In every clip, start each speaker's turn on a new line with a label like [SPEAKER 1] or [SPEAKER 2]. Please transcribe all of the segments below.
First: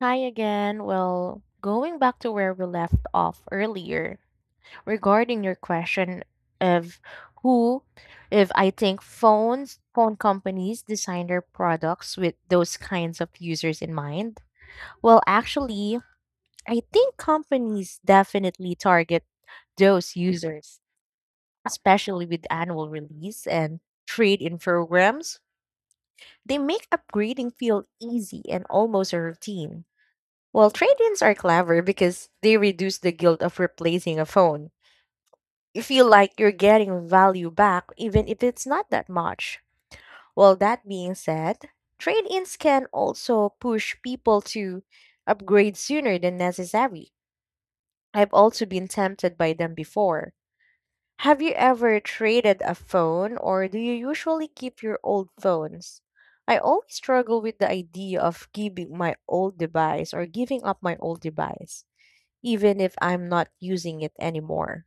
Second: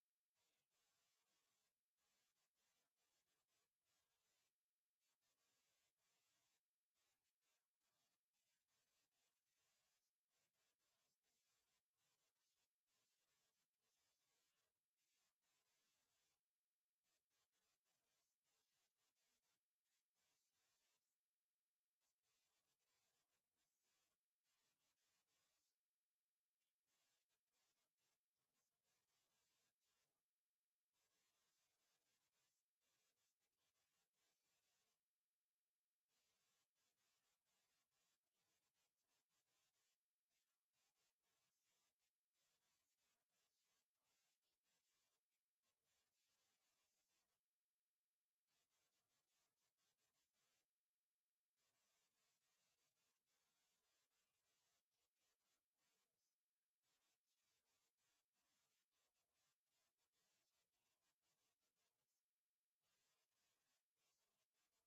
[SPEAKER 1] Hi again. Well, going back to where we left off earlier regarding your question of who, if I think phone companies design their products with those kinds of users in mind. Well, actually, I think companies definitely target those users, especially with annual release and trade in programs. They make upgrading feel easy and almost a routine. Well, trade-ins are clever because they reduce the guilt of replacing a phone. You feel like you're getting value back even if it's not that much. Well, that being said, trade-ins can also push people to upgrade sooner than necessary. I've also been tempted by them before. Have you ever traded a phone or do you usually keep your old phones? I always struggle with the idea of giving my old device or giving up my old device, even if I'm not using it anymore.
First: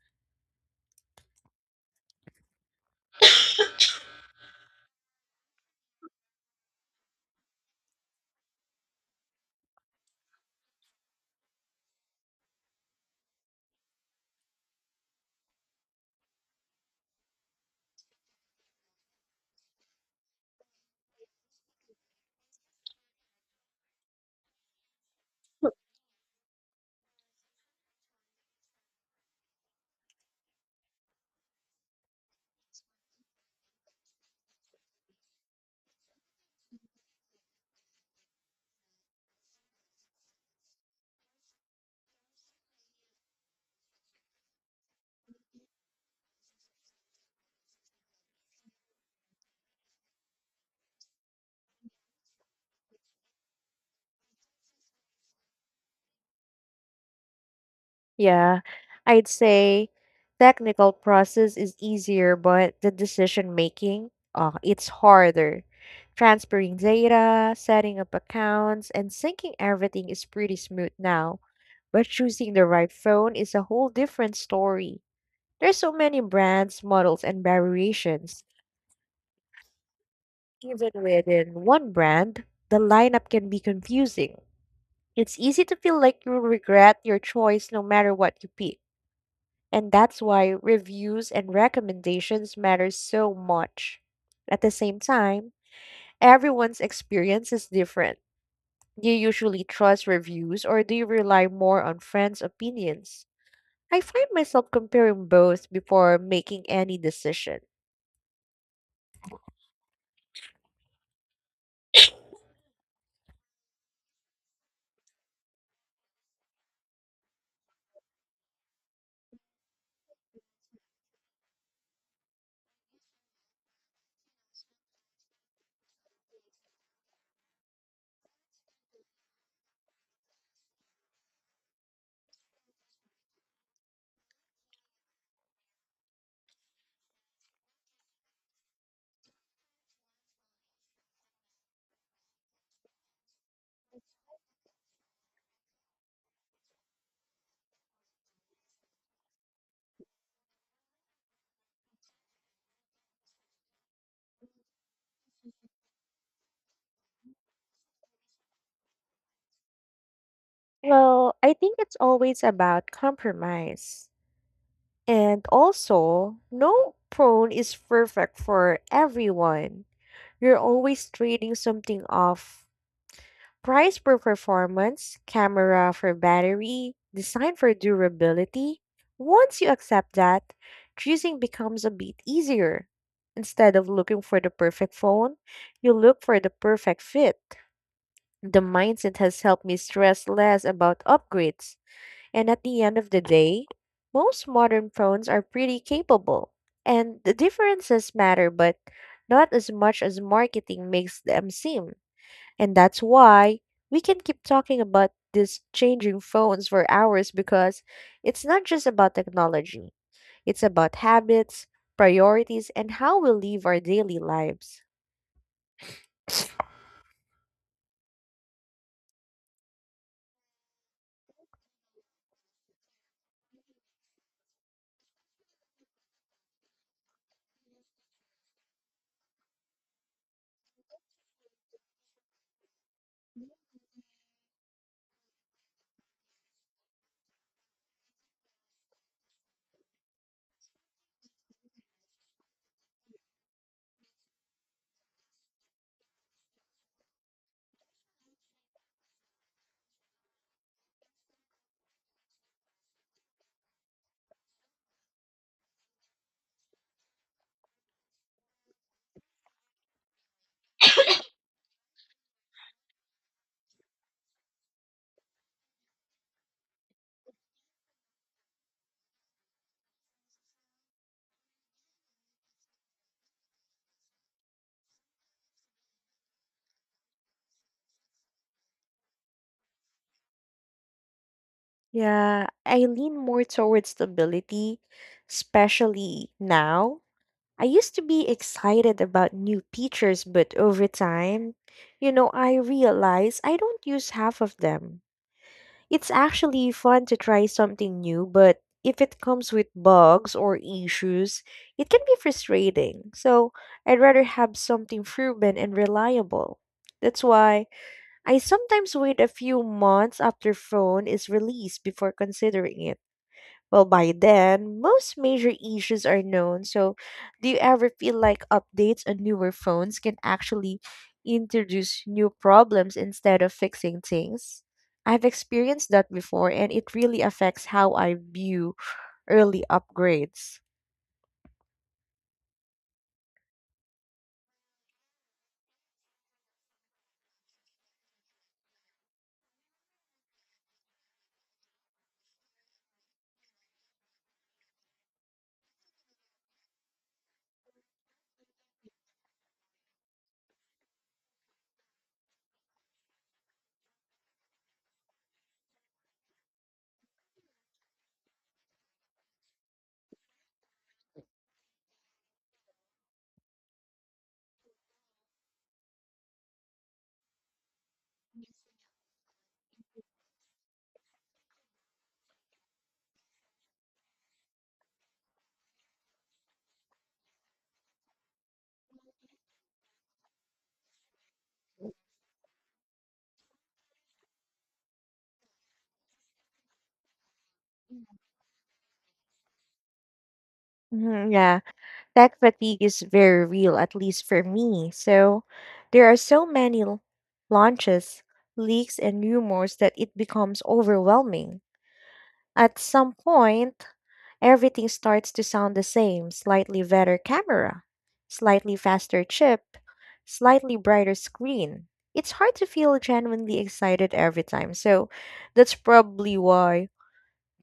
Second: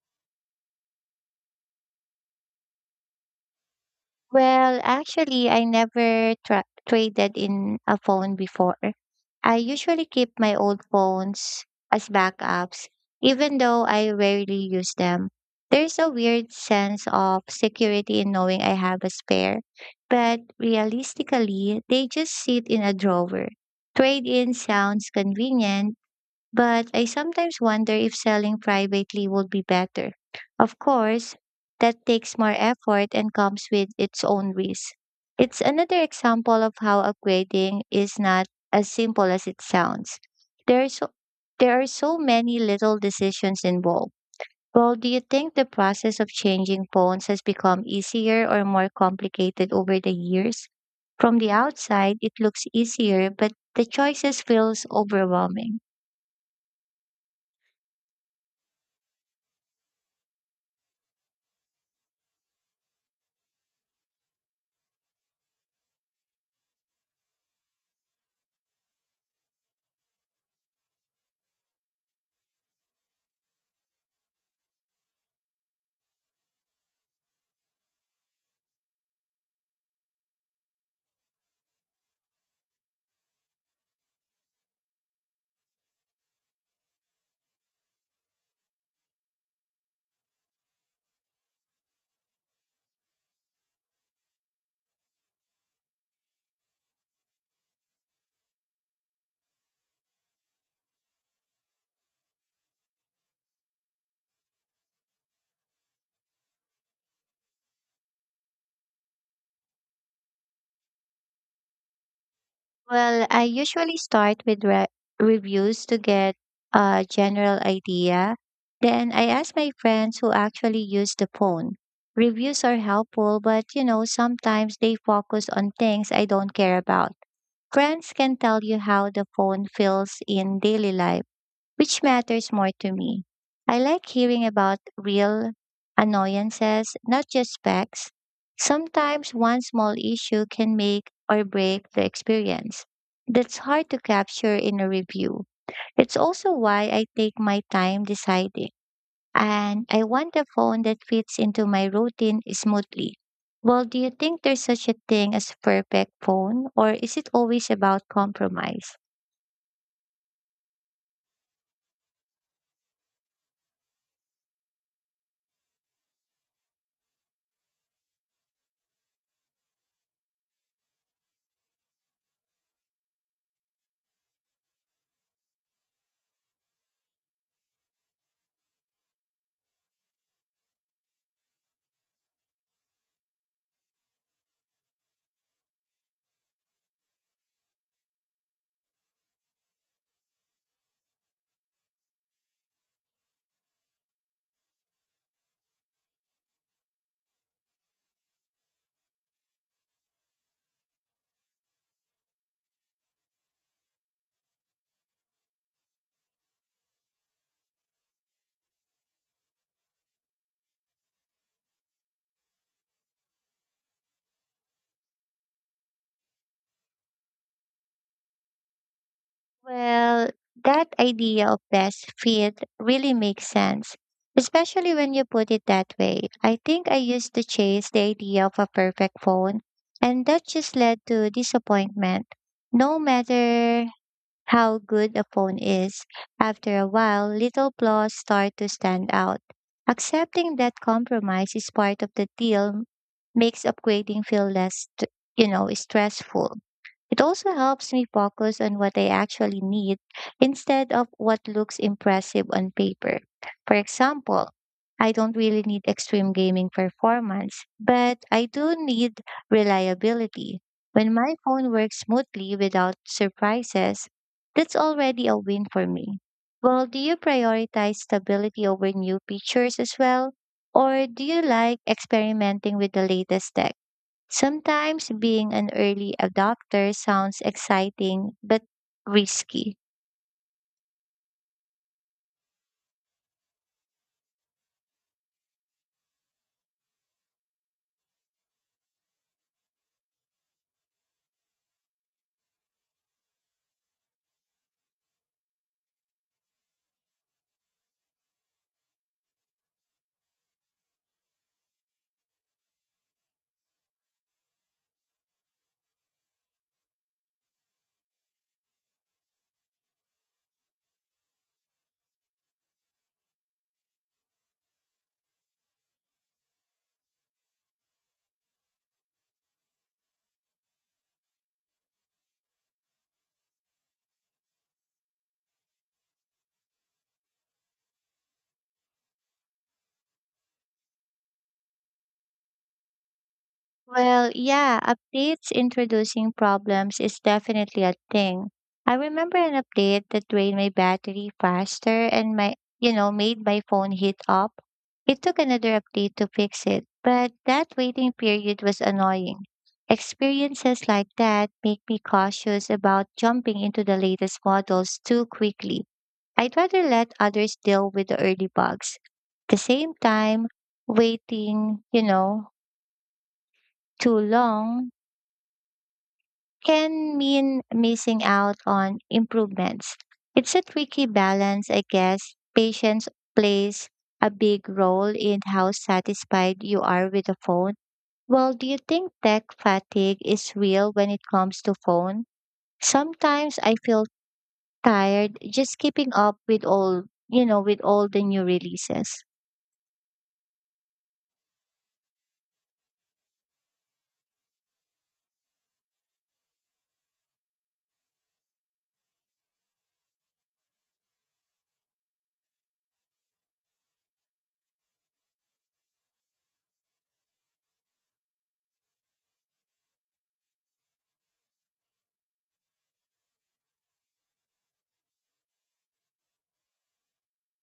[SPEAKER 2] Well, actually, I never traded in a phone before. I usually keep my old phones as backups, even though I rarely use them. There's a weird sense of security in knowing I have a spare, but realistically, they just sit in a drawer. Trade in sounds convenient but I sometimes wonder if selling privately would be better. Of course, that takes more effort and comes with its own risk. It's another example of how upgrading is not as simple as it sounds. There are so, there are so many little decisions involved. Well, do you think the process of changing phones has become easier or more complicated over the years? From the outside, it looks easier, but the choices feels overwhelming.
[SPEAKER 1] Yeah, I'd say technical process is easier, but the decision making, it's harder. Transferring data, setting up accounts, and syncing everything is pretty smooth now. But choosing the right phone is a whole different story. There's so many brands, models, and variations. Even within one brand, the lineup can be confusing. It's easy to feel like you'll regret your choice no matter what you pick. And that's why reviews and recommendations matter so much. At the same time, everyone's experience is different. Do you usually trust reviews or do you rely more on friends' opinions? I find myself comparing both before making any decision.
[SPEAKER 2] Well, I usually start with reviews to get a general idea. Then I ask my friends who actually use the phone. Reviews are helpful, but sometimes they focus on things I don't care about. Friends can tell you how the phone feels in daily life which matters more to me. I like hearing about real annoyances, not just facts. Sometimes one small issue can make or break the experience. That's hard to capture in a review. It's also why I take my time deciding. And I want a phone that fits into my routine smoothly. Well, do you think there's such a thing as perfect phone, or is it always about compromise?
[SPEAKER 1] Well, I think it's always about compromise. And also, no prone is perfect for everyone. You're always trading something off. Price for performance, camera for battery, design for durability. Once you accept that, choosing becomes a bit easier. Instead of looking for the perfect phone, you look for the perfect fit. The mindset has helped me stress less about upgrades, and at the end of the day, most modern phones are pretty capable. And the differences matter, but not as much as marketing makes them seem. And that's why we can keep talking about these changing phones for hours, because it's not just about technology, it's about habits, priorities, and how we live our daily lives.
[SPEAKER 2] Well, that idea of best fit really makes sense, especially when you put it that way. I think I used to chase the idea of a perfect phone, and that just led to disappointment. No matter how good a phone is, after a while, little flaws start to stand out. Accepting that compromise is part of the deal makes upgrading feel stressful. It also helps me focus on what I actually need instead of what looks impressive on paper. For example, I don't really need extreme gaming performance, but I do need reliability. When my phone works smoothly without surprises, that's already a win for me. Well, do you prioritize stability over new features as well? Or do you like experimenting with the latest tech? Sometimes being an early adopter sounds exciting but risky.
[SPEAKER 1] Yeah, I lean more towards stability, especially now. I used to be excited about new features, but over time, you know, I realize I don't use half of them. It's actually fun to try something new, but if it comes with bugs or issues, it can be frustrating. So I'd rather have something proven and reliable. That's why I sometimes wait a few months after phone is released before considering it. Well, by then, most major issues are known. So, do you ever feel like updates on newer phones can actually introduce new problems instead of fixing things? I've experienced that before, and it really affects how I view early upgrades.
[SPEAKER 2] Well, yeah, updates introducing problems is definitely a thing. I remember an update that drained my battery faster and made my phone heat up. It took another update to fix it, but that waiting period was annoying. Experiences like that make me cautious about jumping into the latest models too quickly. I'd rather let others deal with the early bugs. At the same time, waiting too long can mean missing out on improvements. It's a tricky balance, I guess. Patience plays a big role in how satisfied you are with the phone. Well, do you think tech fatigue is real when it comes to phone? Sometimes I feel tired just keeping up with with all the new releases.
[SPEAKER 1] Mhm, yeah, tech fatigue is very real, at least for me. So, there are so many launches, leaks, and rumors that it becomes overwhelming. At some point, everything starts to sound the same: slightly better camera, slightly faster chip, slightly brighter screen. It's hard to feel genuinely excited every time, so that's probably why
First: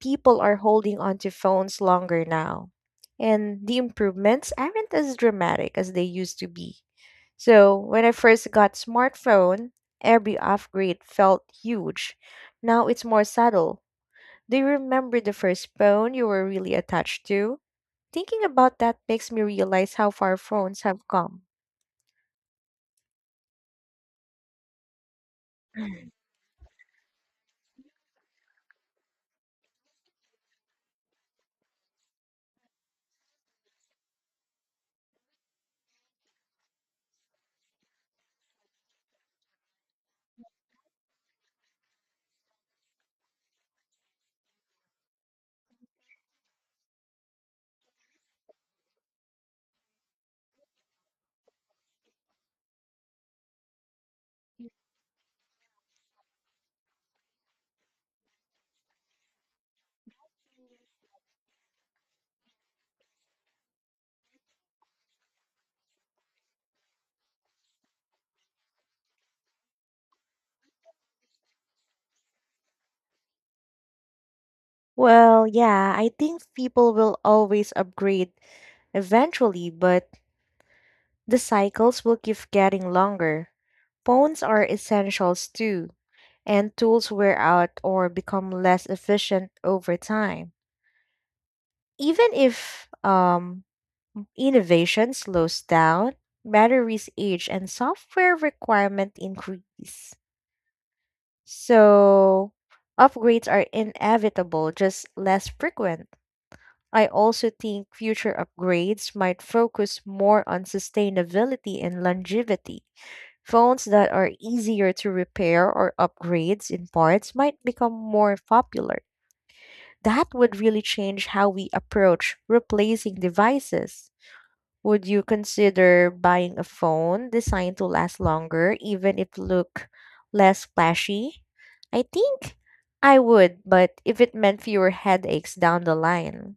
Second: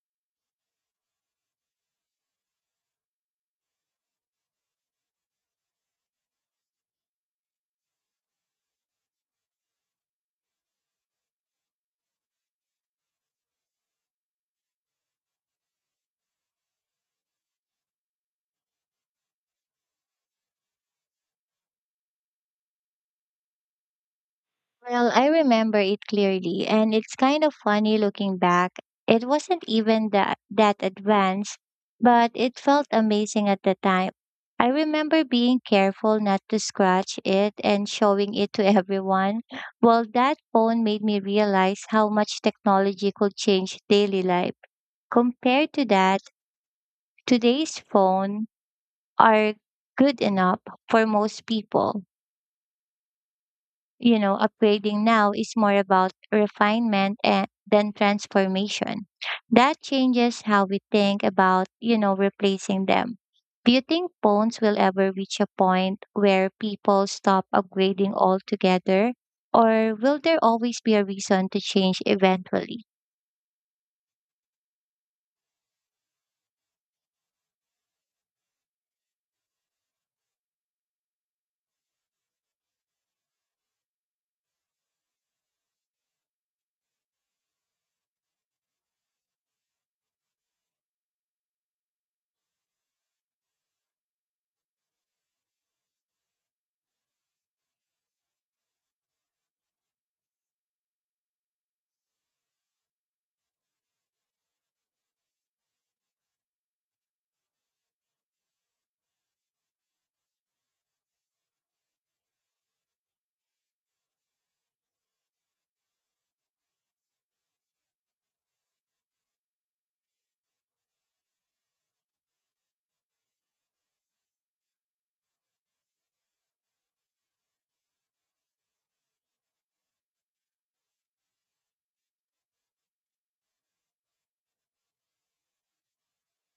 [SPEAKER 1] people are holding on to phones longer now. And the improvements aren't as dramatic as they used to be. So, when I first got smartphone, every upgrade felt huge. Now it's more subtle. Do you remember the first phone you were really attached to? Thinking about that makes me realize how far phones have come.
[SPEAKER 2] Well, I remember it clearly, and it's kind of funny looking back. It wasn't even that advanced, but it felt amazing at the time. I remember being careful not to scratch it and showing it to everyone. Well, that phone made me realize how much technology could change daily life. Compared to that, today's phone are good enough for most people. Upgrading now is more about refinement and than transformation. That changes how we think about replacing them. Do you think phones will ever reach a point where people stop upgrading altogether? Or will there always be a reason to change eventually?
[SPEAKER 1] Well, yeah, I think people will always upgrade eventually, but the cycles will keep getting longer. Phones are essentials too, and tools wear out or become less efficient over time. Even if innovation slows down, batteries age and software requirement increase. So upgrades are inevitable, just less frequent. I also think future upgrades might focus more on sustainability and longevity. Phones that are easier to repair or upgrades in parts might become more popular. That would really change how we approach replacing devices. Would you consider buying a phone designed to last longer, even if look less flashy? I think I would, but if it meant fewer headaches down the line.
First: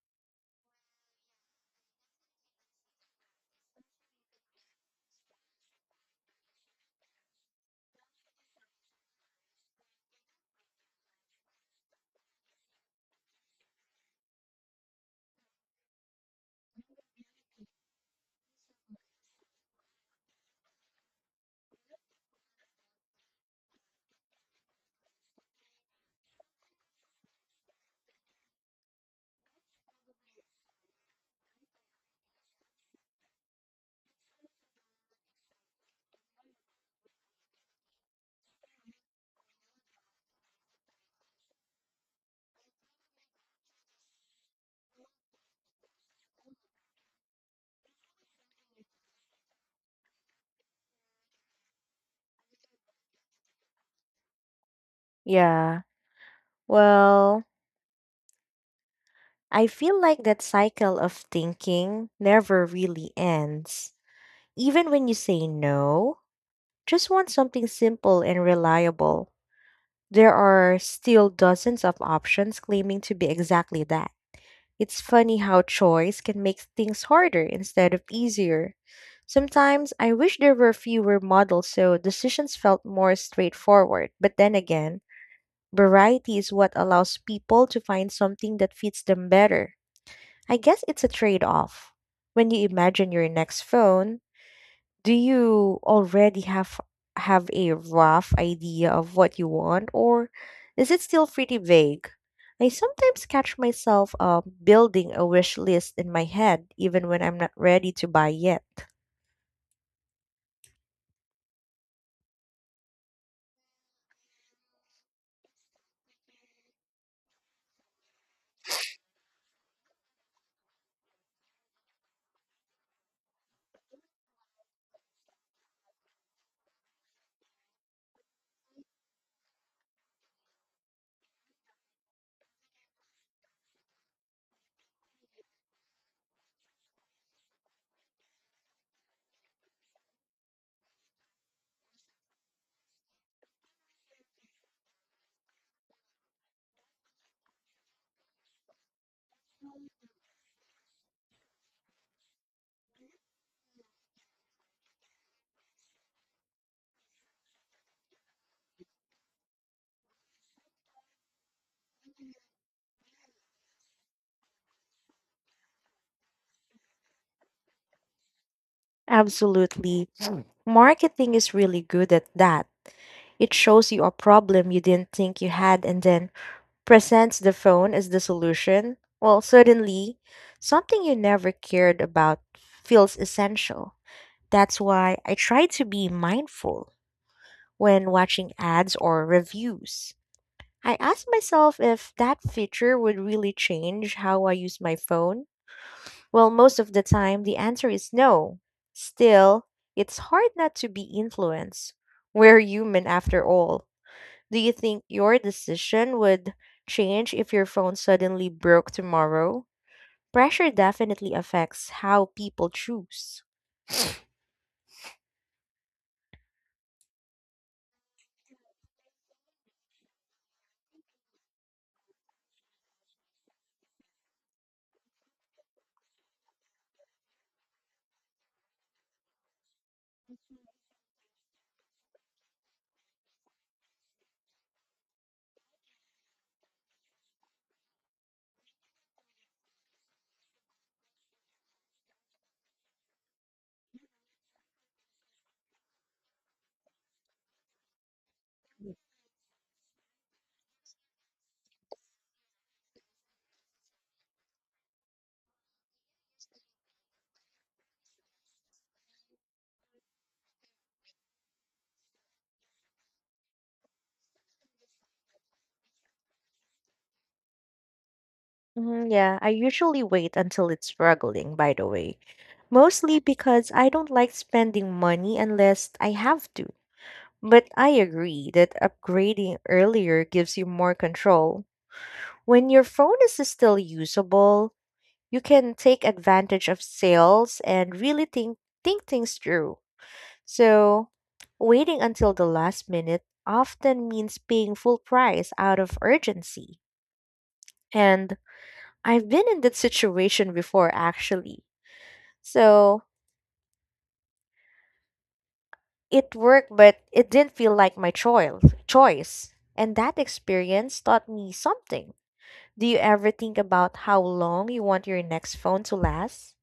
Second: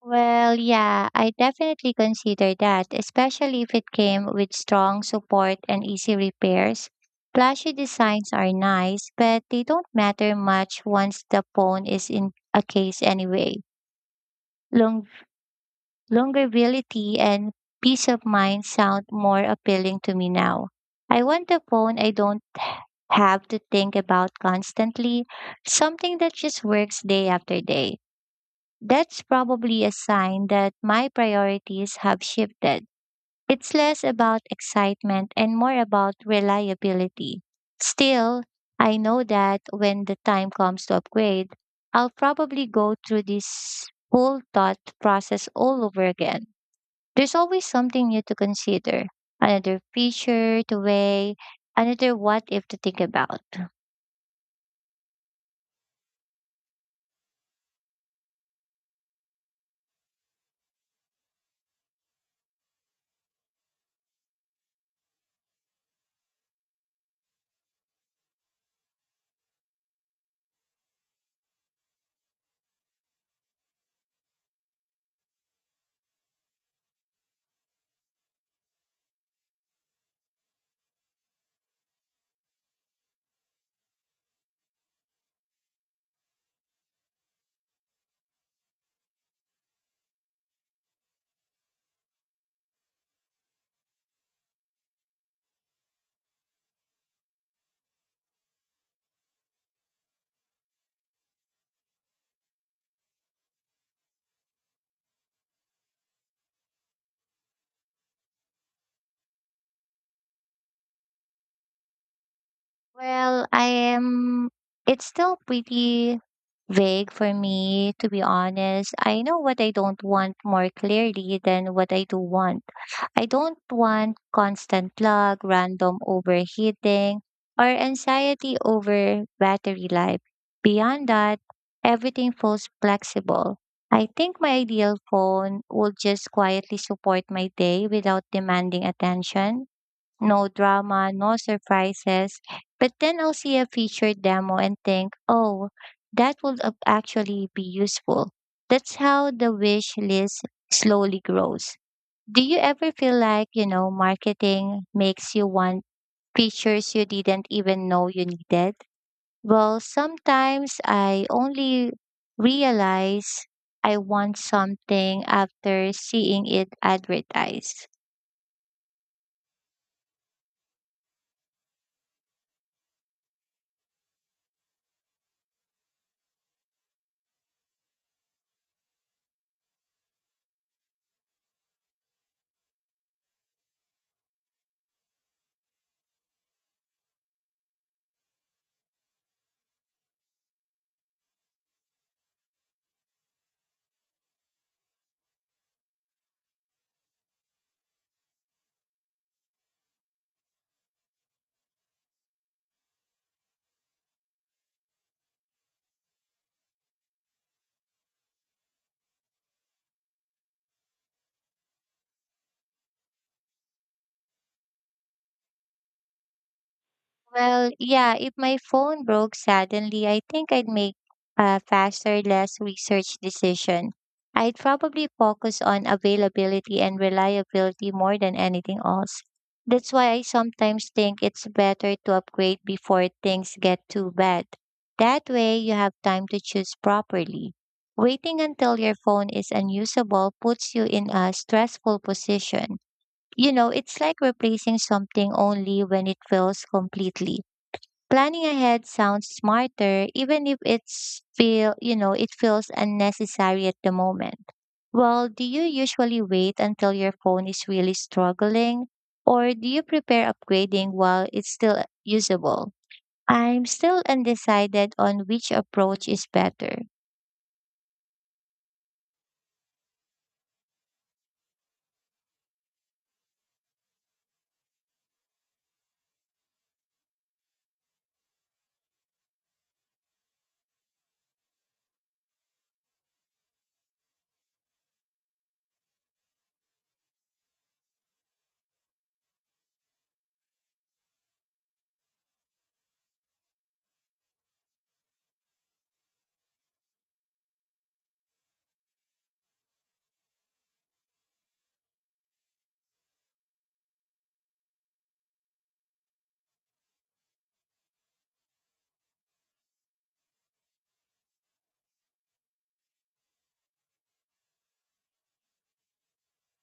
[SPEAKER 2] Well, yeah, I definitely consider that, especially if it came with strong support and easy repairs. Flashy designs are nice, but they don't matter much once the phone is in a case anyway. Long- Longevity and peace of mind sound more appealing to me now. I want a phone I don't have to think about constantly, something that just works day after day. That's probably a sign that my priorities have shifted. It's less about excitement and more about reliability. Still, I know that when the time comes to upgrade, I'll probably go through this whole thought process all over again. There's always something new to consider, another feature to weigh, another what if to think about.
[SPEAKER 1] Yeah. Well, I feel like that cycle of thinking never really ends. Even when you say no, just want something simple and reliable. There are still dozens of options claiming to be exactly that. It's funny how choice can make things harder instead of easier. Sometimes I wish there were fewer models so decisions felt more straightforward, but then again, variety is what allows people to find something that fits them better. I guess it's a trade off. When you imagine your next phone, do you already have a rough idea of what you want, or is it still pretty vague? I sometimes catch myself building a wish list in my head even when I'm not ready to buy yet.
[SPEAKER 2] Well, I am, it's still pretty vague for me, to be honest. I know what I don't want more clearly than what I do want. I don't want constant lag, random overheating, or anxiety over battery life. Beyond that, everything feels flexible. I think my ideal phone will just quietly support my day without demanding attention no drama, no surprises. But then I'll see a feature demo and think, oh, that would actually be useful. That's how the wish list slowly grows. Do you ever feel like marketing makes you want features you didn't even know you needed? Well, sometimes I only realize I want something after seeing it advertised.
[SPEAKER 1] Absolutely. Marketing is really good at that. It shows you a problem you didn't think you had and then presents the phone as the solution. Well, suddenly, something you never cared about feels essential. That's why I try to be mindful when watching ads or reviews. I ask myself if that feature would really change how I use my phone. Well, most of the time, the answer is no. Still, it's hard not to be influenced. We're human after all. Do you think your decision would change if your phone suddenly broke tomorrow? Pressure definitely affects how people choose.
[SPEAKER 2] Well, yeah, if my phone broke suddenly, I think I'd make a faster, less research decision. I'd probably focus on availability and reliability more than anything else. That's why I sometimes think it's better to upgrade before things get too bad. That way, you have time to choose properly. Waiting until your phone is unusable puts you in a stressful position. You know, it's like replacing something only when it fails completely. Planning ahead sounds smarter even if it feels unnecessary at the moment. Well, do you usually wait until your phone is really struggling or do you prepare upgrading while it's still usable? I'm still undecided on which approach is better.
[SPEAKER 1] Mhm, yeah, I usually wait until it's struggling, by the way. Mostly because I don't like spending money unless I have to. But I agree that upgrading earlier gives you more control. When your phone is still usable, you can take advantage of sales and really think things through. So, waiting until the last minute often means paying full price out of urgency. And I've been in that situation before actually. So it worked, but it didn't feel like my choil choice. And that experience taught me something. Do you ever think about how long you want your next phone to last?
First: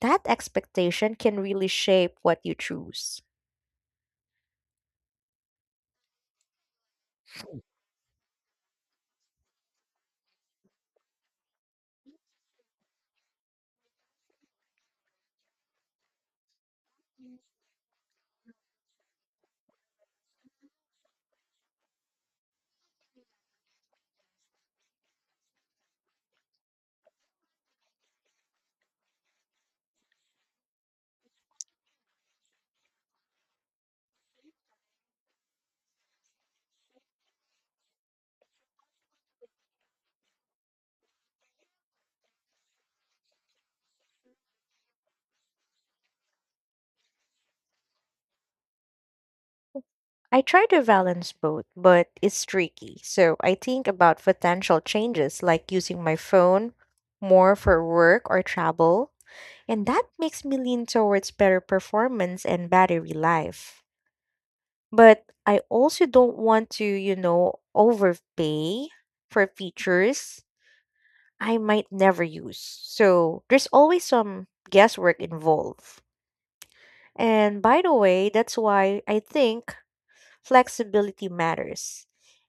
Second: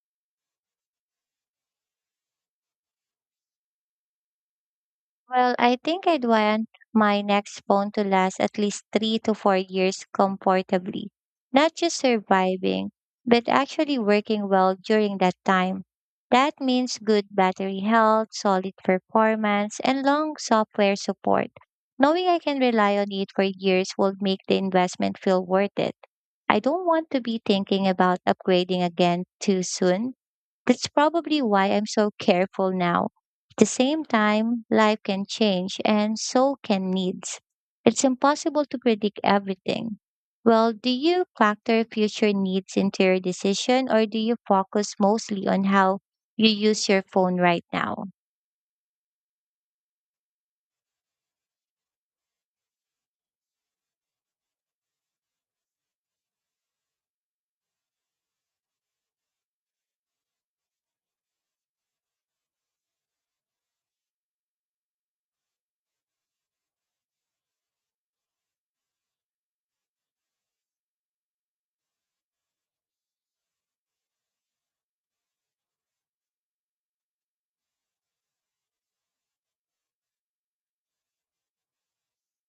[SPEAKER 1] That expectation can really shape what you choose.
[SPEAKER 2] Well, I think I'd want my next phone to last at least 3 to 4 years comfortably, not just surviving, but actually working well during that time. That means good battery health, solid performance, and long software support. Knowing I can rely on it for years will make the investment feel worth it. I don't want to be thinking about upgrading again too soon that's probably why I'm so careful now. At the same time, life can change and so can needs. It's impossible to predict everything. Well, do you factor future needs into your decision or do you focus mostly on how you use your phone right now?
[SPEAKER 1] I try to balance both, but it's tricky. So I think about potential changes like using my phone more for work or travel, and that makes me lean towards better performance and battery life. But I also don't want to, you know, overpay for features I might never use. So there's always some guesswork involved. And by the way, that's why I think flexibility matters.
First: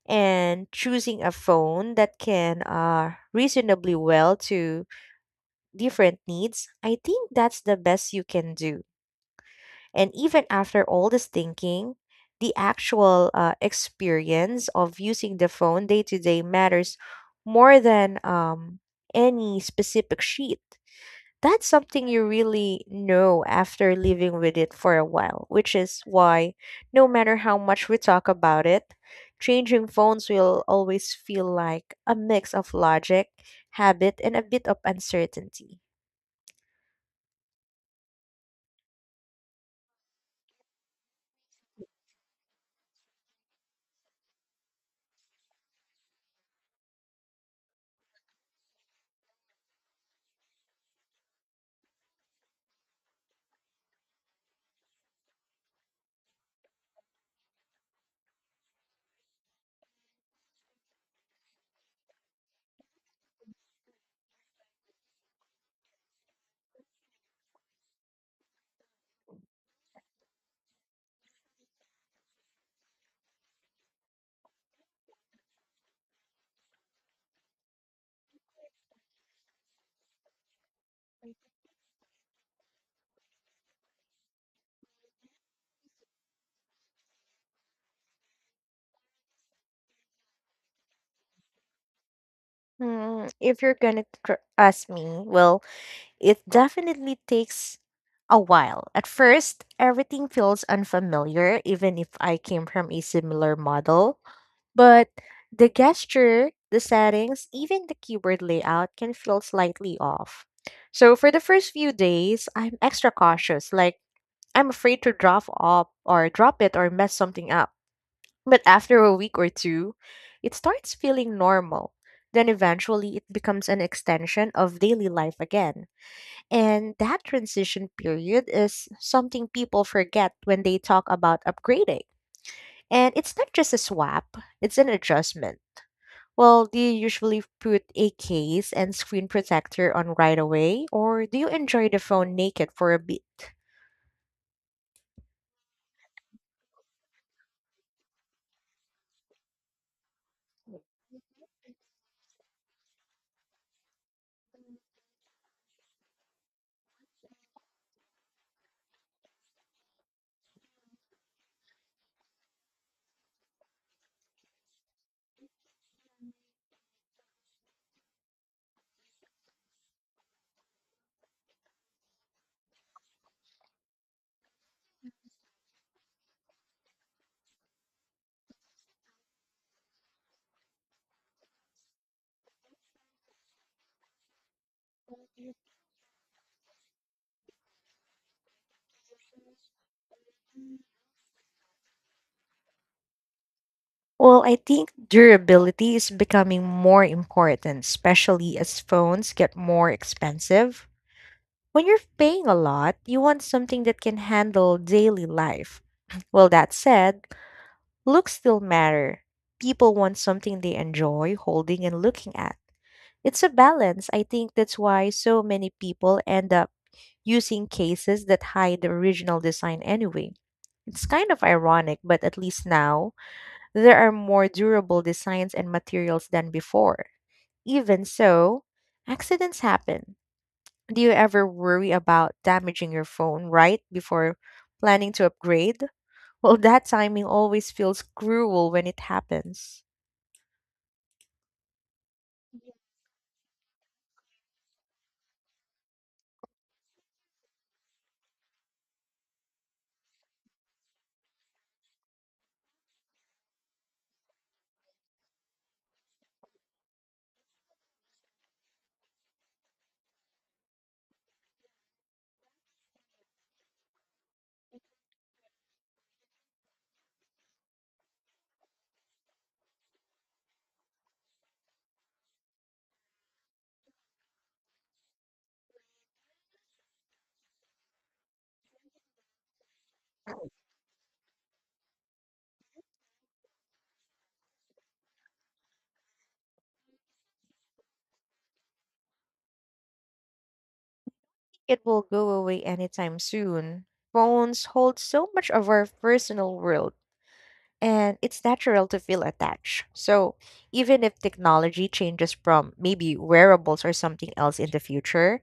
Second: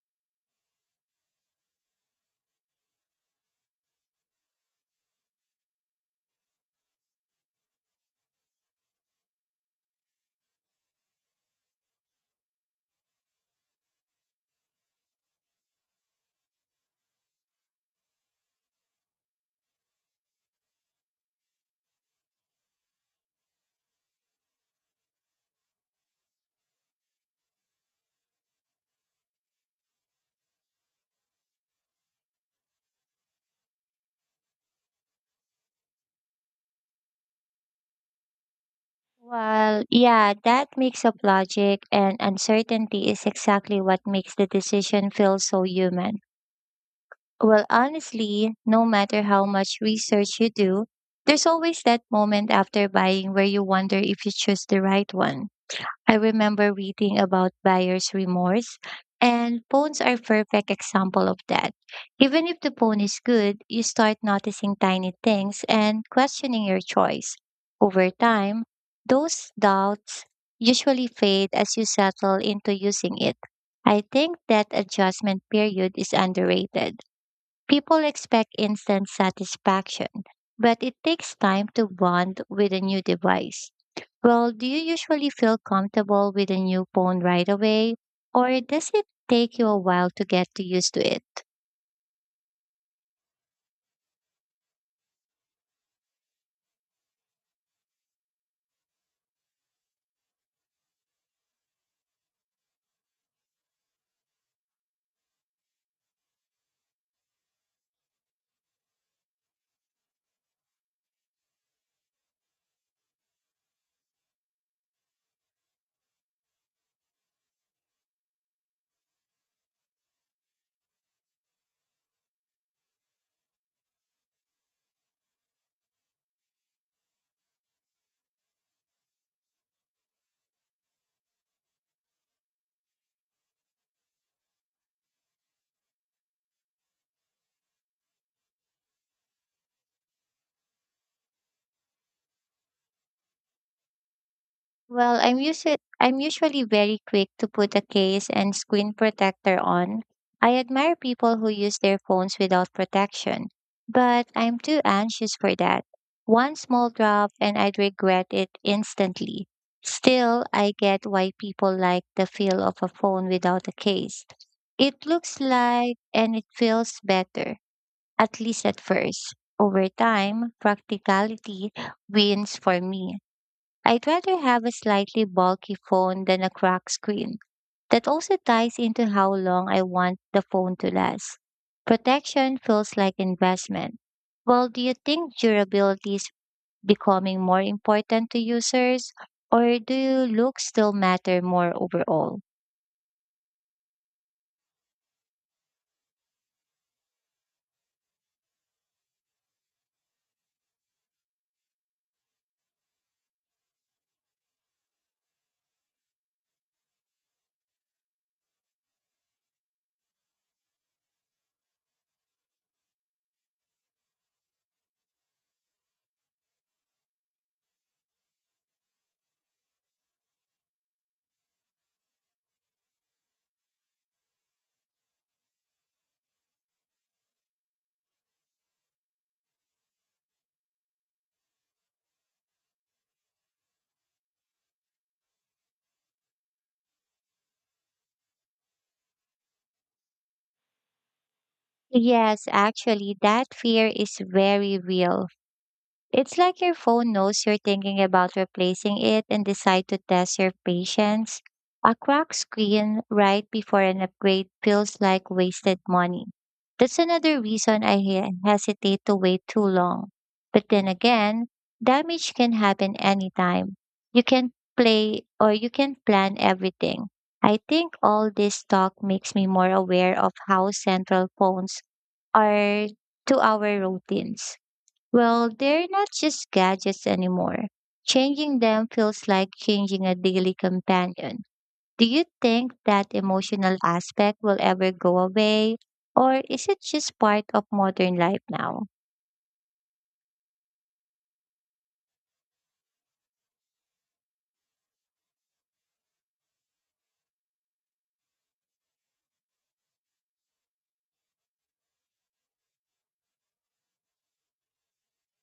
[SPEAKER 1] And choosing a phone that can reasonably well to different needs, I think that's the best you can do. And even after all this thinking, the actual experience of using the phone day to day matters more than any specific sheet. That's something you really know after living with it for a while, which is why, no matter how much we talk about it, changing phones will always feel like a mix of logic, habit, and a bit of uncertainty.
[SPEAKER 2] Well, yeah, that mix of logic and uncertainty is exactly what makes the decision feel so human. Well, honestly, no matter how much research you do, there's always that moment after buying where you wonder if you choose the right one. I remember reading about buyer's remorse, and phones are a perfect example of that. Even if the phone is good, you start noticing tiny things and questioning your choice. Over time, those doubts usually fade as you settle into using it. I think that adjustment period is underrated People expect instant satisfaction, but it takes time to bond with a new device. Well, do you usually feel comfortable with a new phone right away, or does it take you a while to get to used to it?
[SPEAKER 1] Hmm, if you're gonna ask me, well, it definitely takes a while. At first, everything feels unfamiliar, even if I came from a similar model. But the gesture, the settings, even the keyboard layout can feel slightly off. So for the first few days, I'm extra cautious, like I'm afraid to drop it or mess something up. But after a week or two, it starts feeling normal. Then eventually it becomes an extension of daily life again. And that transition period is something people forget when they talk about upgrading. And it's not just a swap, it's an adjustment. Well, do you usually put a case and screen protector on right away, or do you enjoy the phone naked for a bit?
[SPEAKER 2] Well, I'm usually very quick to put a case and screen protector on. I admire people who use their phones without protection, but I'm too anxious for that. One small drop and I'd regret it instantly. Still, I get why people like the feel of a phone without a case. It looks like and it feels better, at least at first. Over time, practicality wins for me. I'd rather have a slightly bulky phone than a cracked screen. That also ties into how long I want the phone to last. Protection feels like investment. Well, do you think durability is becoming more important to users, or do you look still matter more overall?
[SPEAKER 1] Well, I think durability is becoming more important, especially as phones get more expensive. When you're paying a lot, you want something that can handle daily life. Well, that said, looks still matter. People want something they enjoy holding and looking at. It's a balance. I think that's why so many people end up using cases that hide the original design anyway. It's kind of ironic, but at least now there are more durable designs and materials than before. Even so, accidents happen. Do you ever worry about damaging your phone right before planning to upgrade? Well, that timing always feels cruel when it happens.
[SPEAKER 2] Yes, actually, that fear is very real. It's like your phone knows you're thinking about replacing it and decide to test your patience. A cracked screen right before an upgrade feels like wasted money. That's another reason I hesitate to wait too long. But then again, damage can happen anytime. You can play or you can plan everything. I think all this talk makes me more aware of how central phones are to our routines. Well, they're not just gadgets anymore. Changing them feels like changing a daily companion. Do you think that emotional aspect will ever go away? Or is it just part of modern life now?
[SPEAKER 1] It will go away anytime soon. Phones hold so much of our personal world, and it's natural to feel attached. So, even if technology changes from maybe wearables or something else in the future,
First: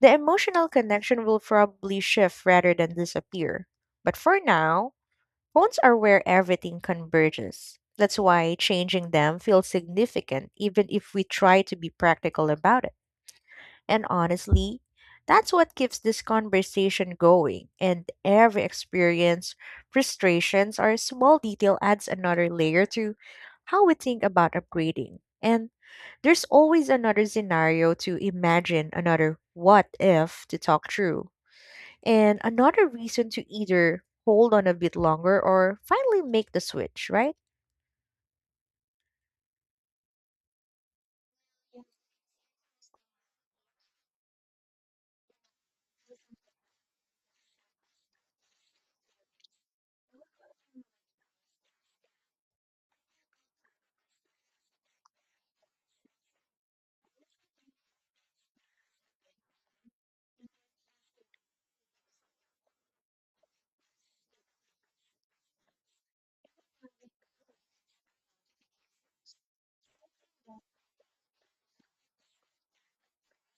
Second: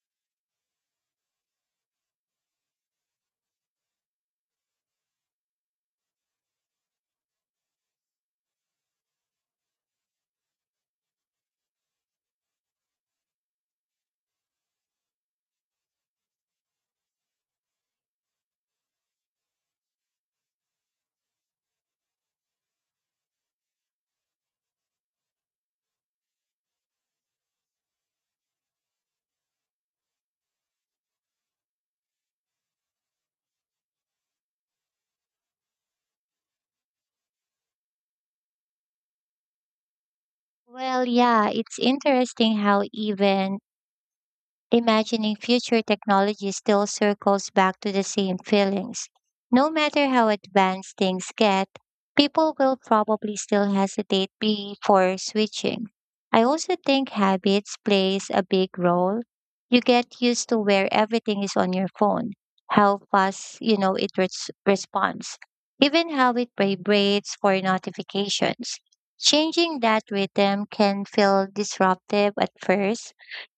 [SPEAKER 1] the emotional connection will probably shift rather than disappear. But for now, phones are where everything converges. That's why changing them feels significant, even if we try to be practical about it. And honestly, that's what keeps this conversation going. And every experience, frustrations, or small detail adds another layer to how we think about upgrading. And there's always another scenario to imagine, another what if to talk through, and another reason to either hold on a bit longer or finally make the switch, right?
[SPEAKER 2] Well, yeah, it's interesting how even imagining future technology still circles back to the same feelings. No matter how advanced things get, people will probably still hesitate before switching. I also think habits plays a big role. You get used to where everything is on your phone, how fast it responds, even how it vibrates for notifications. Changing that rhythm can feel disruptive at first,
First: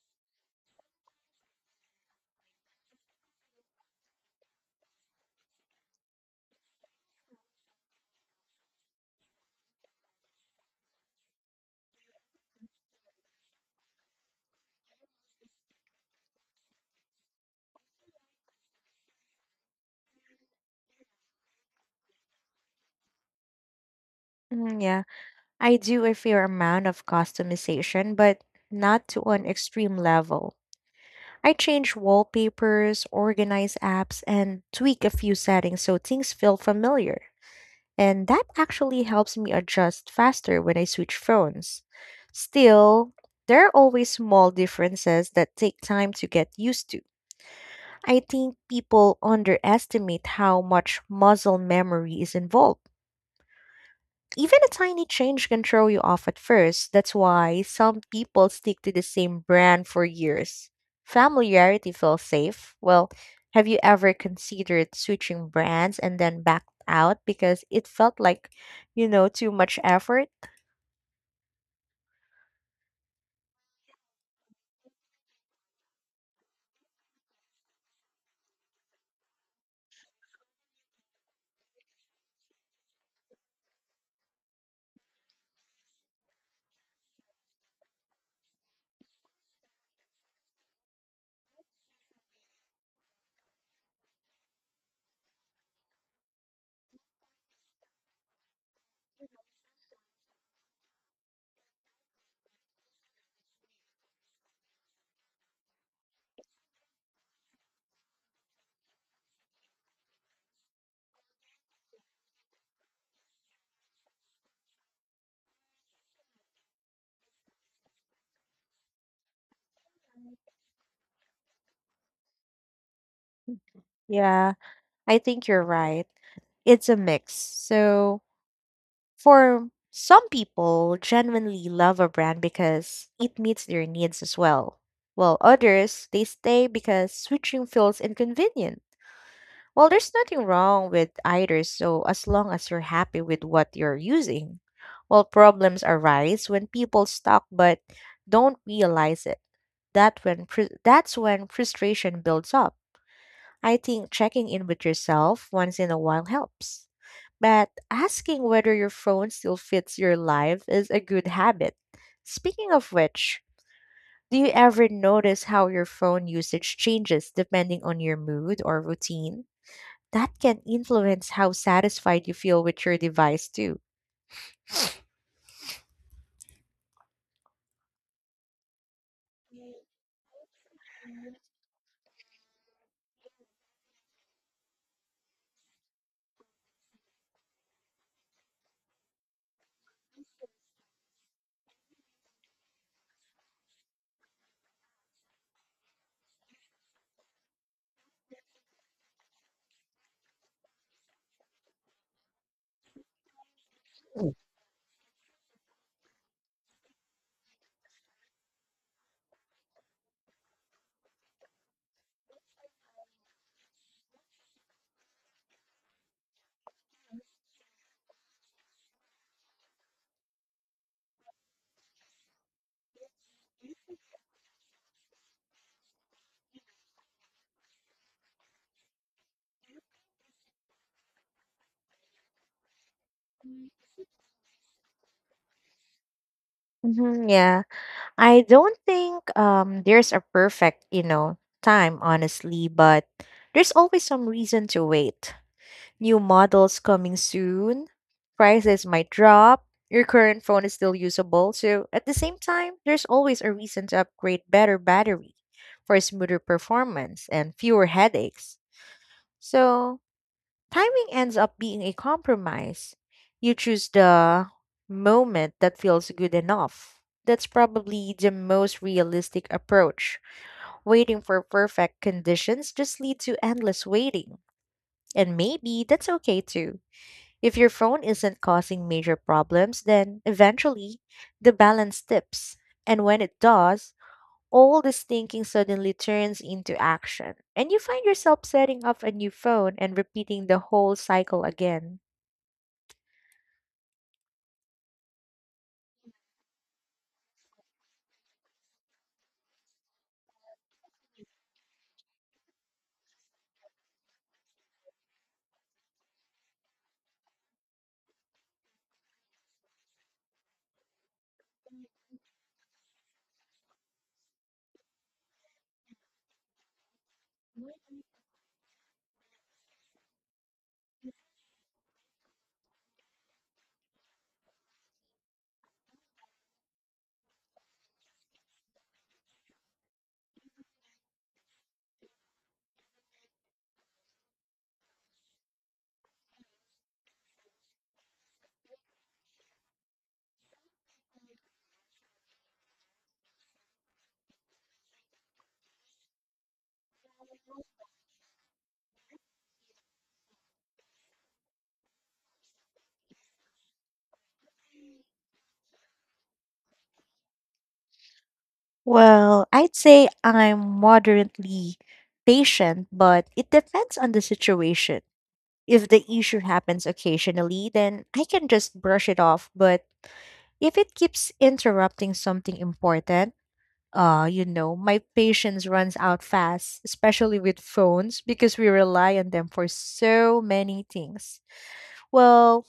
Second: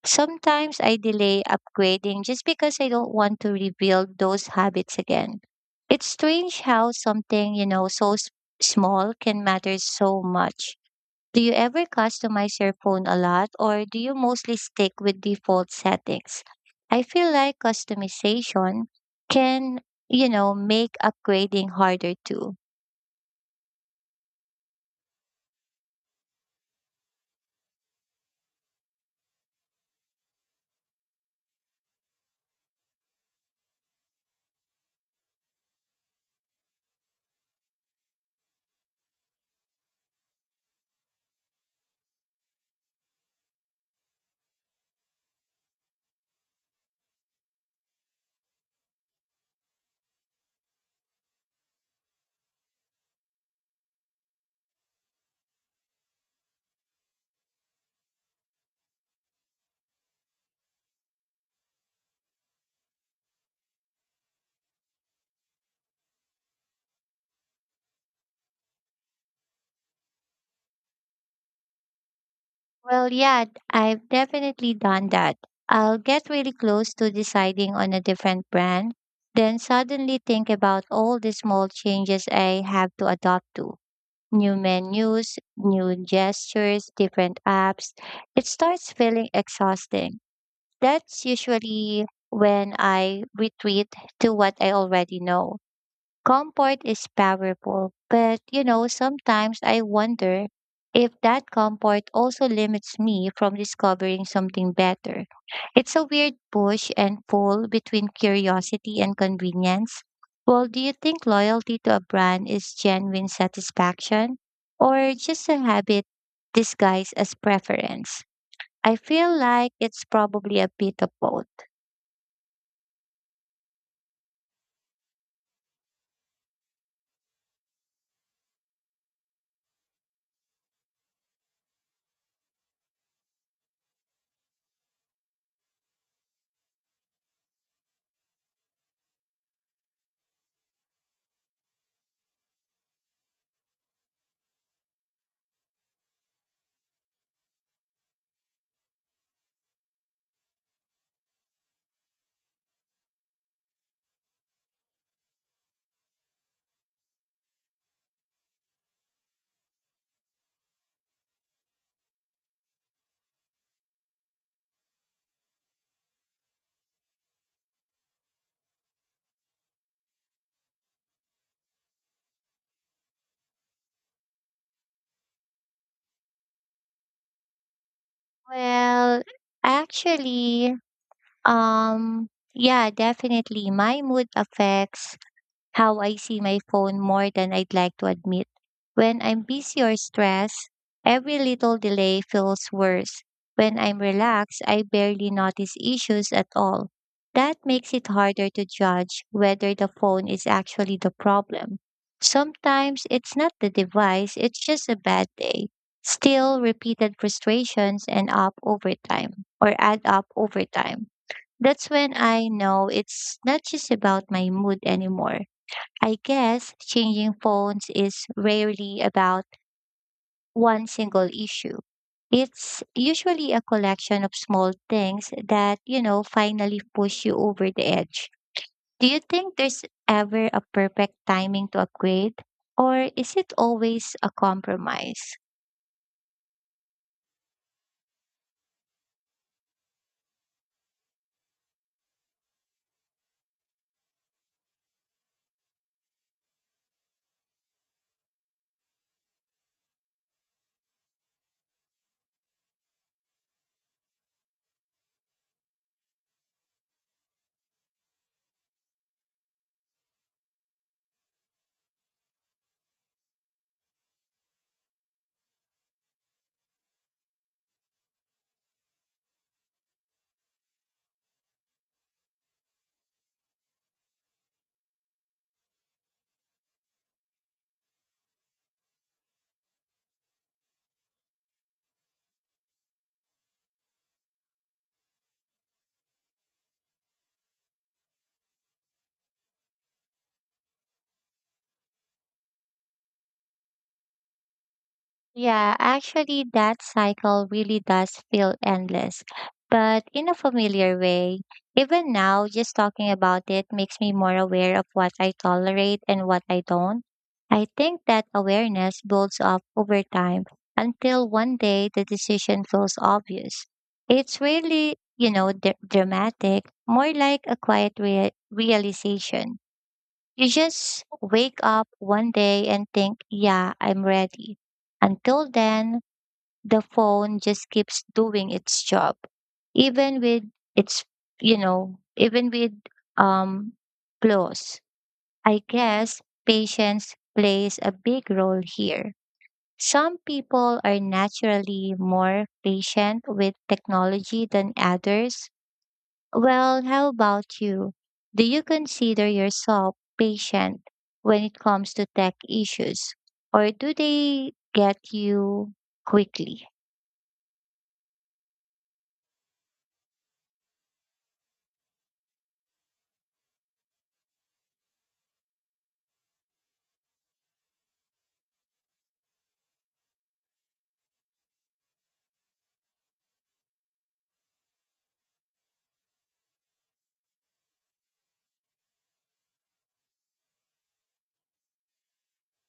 [SPEAKER 2] sometimes I delay upgrading just because I don't want to rebuild those habits again. It's strange how something so small can matter so much. Do you ever customize your phone a lot or do you mostly stick with default settings? I feel like customization can make upgrading harder too.
[SPEAKER 1] Mm, yeah, I do a fair amount of customization, but not to an extreme level. I change wallpapers, organize apps, and tweak a few settings so things feel familiar. And that actually helps me adjust faster when I switch phones. Still, there are always small differences that take time to get used to. I think people underestimate how much muscle memory is involved. Even a tiny change can throw you off at first. That's why some people stick to the same brand for years. Familiarity feels safe. Well, have you ever considered switching brands and then backed out because it felt like, you know, too much effort?
[SPEAKER 2] Well, yeah, I've definitely done that. I'll get really close to deciding on a different brand, then suddenly think about all the small changes I have to adopt to. New menus, new gestures, different apps. It starts feeling exhausting. That's usually when I retreat to what I already know. Comfort is powerful, but sometimes I wonder if that comfort also limits me from discovering something better. It's a weird push and pull between curiosity and convenience. Well, do you think loyalty to a brand is genuine satisfaction or just a habit disguised as preference? I feel like it's probably a bit of both.
[SPEAKER 1] Yeah, I think you're right. It's a mix. So, for some people, genuinely love a brand because it meets their needs as well. While others, they stay because switching feels inconvenient. Well, there's nothing wrong with either, so as long as you're happy with what you're using. Well, problems arise when people stock but don't realize it. That's when frustration builds up. I think checking in with yourself once in a while helps. But asking whether your phone still fits your life is a good habit. Speaking of which, do you ever notice how your phone usage changes depending on your mood or routine? That can influence how satisfied you feel with your device, too.
[SPEAKER 2] Well, actually, Um, yeah, definitely. My mood affects how I see my phone more than I'd like to admit. When I'm busy or stressed, every little delay feels worse. When I'm relaxed, I barely notice issues at all. That makes it harder to judge whether the phone is actually the problem. Sometimes it's not the device, it's just a bad day. Still, repeated frustrations end up over time or add up over time. That's when I know it's not just about my mood anymore. I guess changing phones is rarely about one single issue. It's usually a collection of small things that finally push you over the edge. Do you think there's ever a perfect timing to upgrade? Or is it always a compromise?
[SPEAKER 1] Mhm, yeah, I don't think there's a perfect, you know, time honestly, but there's always some reason to wait. New models coming soon. Prices might drop. Your current phone is still usable. So, at the same time, there's always a reason to upgrade: better battery for smoother performance and fewer headaches. So, timing ends up being a compromise. You choose the moment that feels good enough. That's probably the most realistic approach. Waiting for perfect conditions just lead to endless waiting. And maybe that's okay too. If your phone isn't causing major problems, then eventually the balance tips. And when it does, all this thinking suddenly turns into action. And you find yourself setting up a new phone and repeating the whole cycle again.
[SPEAKER 2] Yeah, actually, that cycle really does feel endless, but in a familiar way. Even now, just talking about it makes me more aware of what I tolerate and what I don't. I think that awareness builds up over time until one day the decision feels obvious. It's really dramatic, more like a quiet realization. You just wake up one day and think, yeah, I'm ready. Until then, the phone just keeps doing its job. Even with its, you know, even with um flaws. I guess patience plays a big role here. Some people are naturally more patient with technology than others, well, how about you? Do you consider yourself patient when it comes to tech issues, or do they get you quickly?
[SPEAKER 1] Well, I'd say I'm moderately patient, but it depends on the situation. If the issue happens occasionally, then I can just brush it off. But if it keeps interrupting something important, you know, my patience runs out fast, especially with phones, because we rely on them for so many things. Well,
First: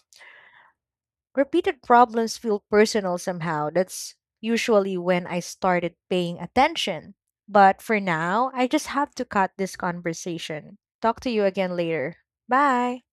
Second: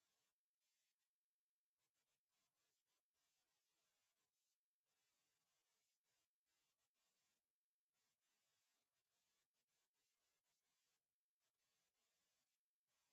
[SPEAKER 1] repeated problems feel personal somehow. That's usually when I started paying attention. But for now, I just have to cut this conversation. Talk to you again later. Bye.